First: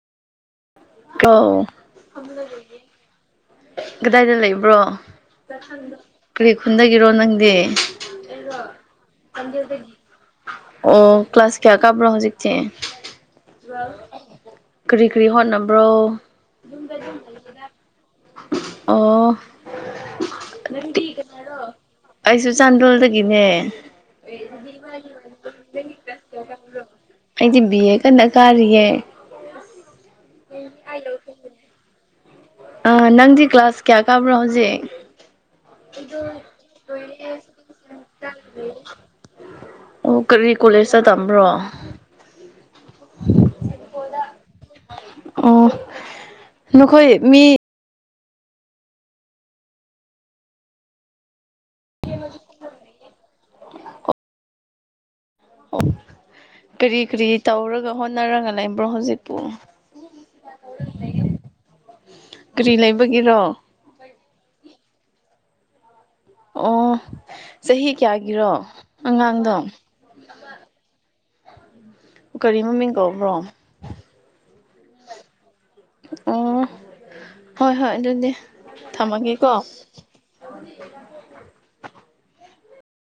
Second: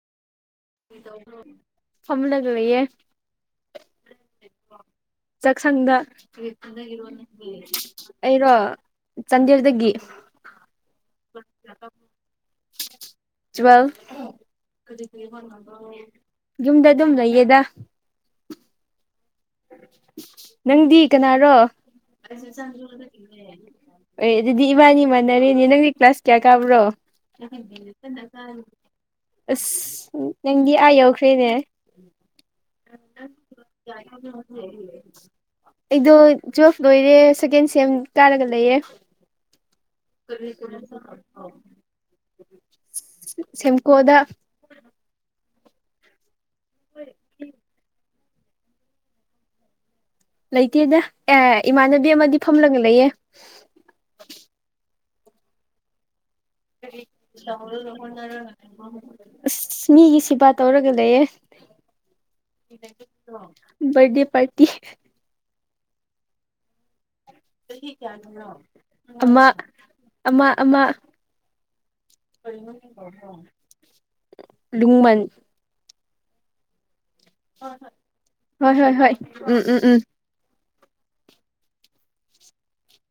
ꯑꯧ ꯐꯝꯂꯒ ꯂꯩꯌꯦꯦ ꯀꯗꯥꯏꯗ ꯂꯩꯕ꯭ꯔꯣ ꯆꯥꯛꯁꯪꯗ ꯀꯔꯤ ꯈꯨꯟꯗꯒꯤꯔꯣ ꯅꯪꯗꯤ ꯑꯩꯔꯣ ꯆꯥꯟꯗꯦꯜꯗꯒꯤ ꯑꯣ ꯀ꯭ꯂꯥꯁ ꯀꯌꯥ ꯀꯥꯕ꯭ꯔꯣ ꯍꯧꯖꯤꯛꯇꯤ ꯇꯨꯋꯦꯜ ꯀꯔꯤ ꯀꯔꯤ ꯍꯣꯠꯅꯕ꯭ꯔꯣ ꯌꯨꯝꯗ ꯑꯗꯨꯝ ꯂꯩꯌꯦꯗ ꯑꯣ ꯅꯪꯗꯤ ꯀꯅꯥꯔꯣ ꯑꯩꯁꯨ ꯆꯥꯟꯗꯦꯜꯗꯒꯤꯅꯦ ꯍꯣꯏ ꯑꯗꯨꯗꯤ ꯏꯕꯥꯅꯤ ꯃꯥꯟꯅꯔꯦꯅꯦ ꯅꯪꯒꯤ ꯀ꯭ꯂꯥꯁ ꯀꯌꯥ ꯀꯥꯕ꯭ꯔꯣ ꯑꯩꯗꯤ ꯕꯤ ꯑꯦ ꯀꯟꯅ ꯀꯥꯔꯤꯌꯦ ꯑꯁ ꯅꯪꯒꯤ ꯑ ꯌꯧꯈꯅꯦ ꯑ ꯅꯪꯗꯤ ꯀ꯭ꯂꯥꯁ ꯀꯌꯥꯦ ꯑꯩꯗꯣ ꯇꯨꯋꯦꯜꯐ ꯂꯣꯏꯔꯦ ꯁꯦꯀꯦꯟ ꯁꯦꯝ ꯀꯥꯔꯒ ꯂꯩꯌꯦꯦ ꯑꯣ ꯀꯔꯤ ꯀꯣꯂꯦꯖꯇ ꯇꯝꯕ꯭ꯔꯣ ꯁꯝꯀꯣꯗ ꯑꯣ ꯅꯈꯣꯏ ꯃꯤ ꯂꯩ ꯂꯩꯇꯦꯗ ꯑꯦ ꯏꯃꯥꯟꯅꯕꯤ ꯑꯃꯗꯤ ꯐꯝꯂꯒ ꯂꯩꯌꯦ ꯑ ꯂꯩꯕ꯭ꯔꯣ ꯍꯧꯖꯤꯛꯄꯨ ꯑꯁ ꯃꯤꯒꯤ ꯁꯤꯦꯕꯥ ꯇꯧꯔꯒ ꯂꯩꯌꯦꯦ ꯀꯔꯤ ꯂꯩꯕꯒꯤꯔꯣ ꯕꯥꯔꯗꯦ ꯄꯥꯔꯇꯤ ꯑꯣ ꯆꯍꯤ ꯀꯌꯥꯒꯤꯔꯣ ꯑꯃ ꯑꯉꯥꯡꯗꯣ ꯑꯃꯥ ꯑꯃꯥ ꯀꯔꯤ ꯃꯃꯤꯡ ꯀꯧꯕ꯭ꯔꯣ ꯂꯨꯡꯃꯟ ꯑ ꯍꯣꯏ ꯍꯣꯏ ꯑꯗꯨꯗꯤ ꯍꯣꯏ ꯍꯣꯏ ꯍꯣꯏ ꯊꯝꯃꯒꯦꯀꯣ ꯎꯝ [inaudible] ꯎꯝ ꯎꯝ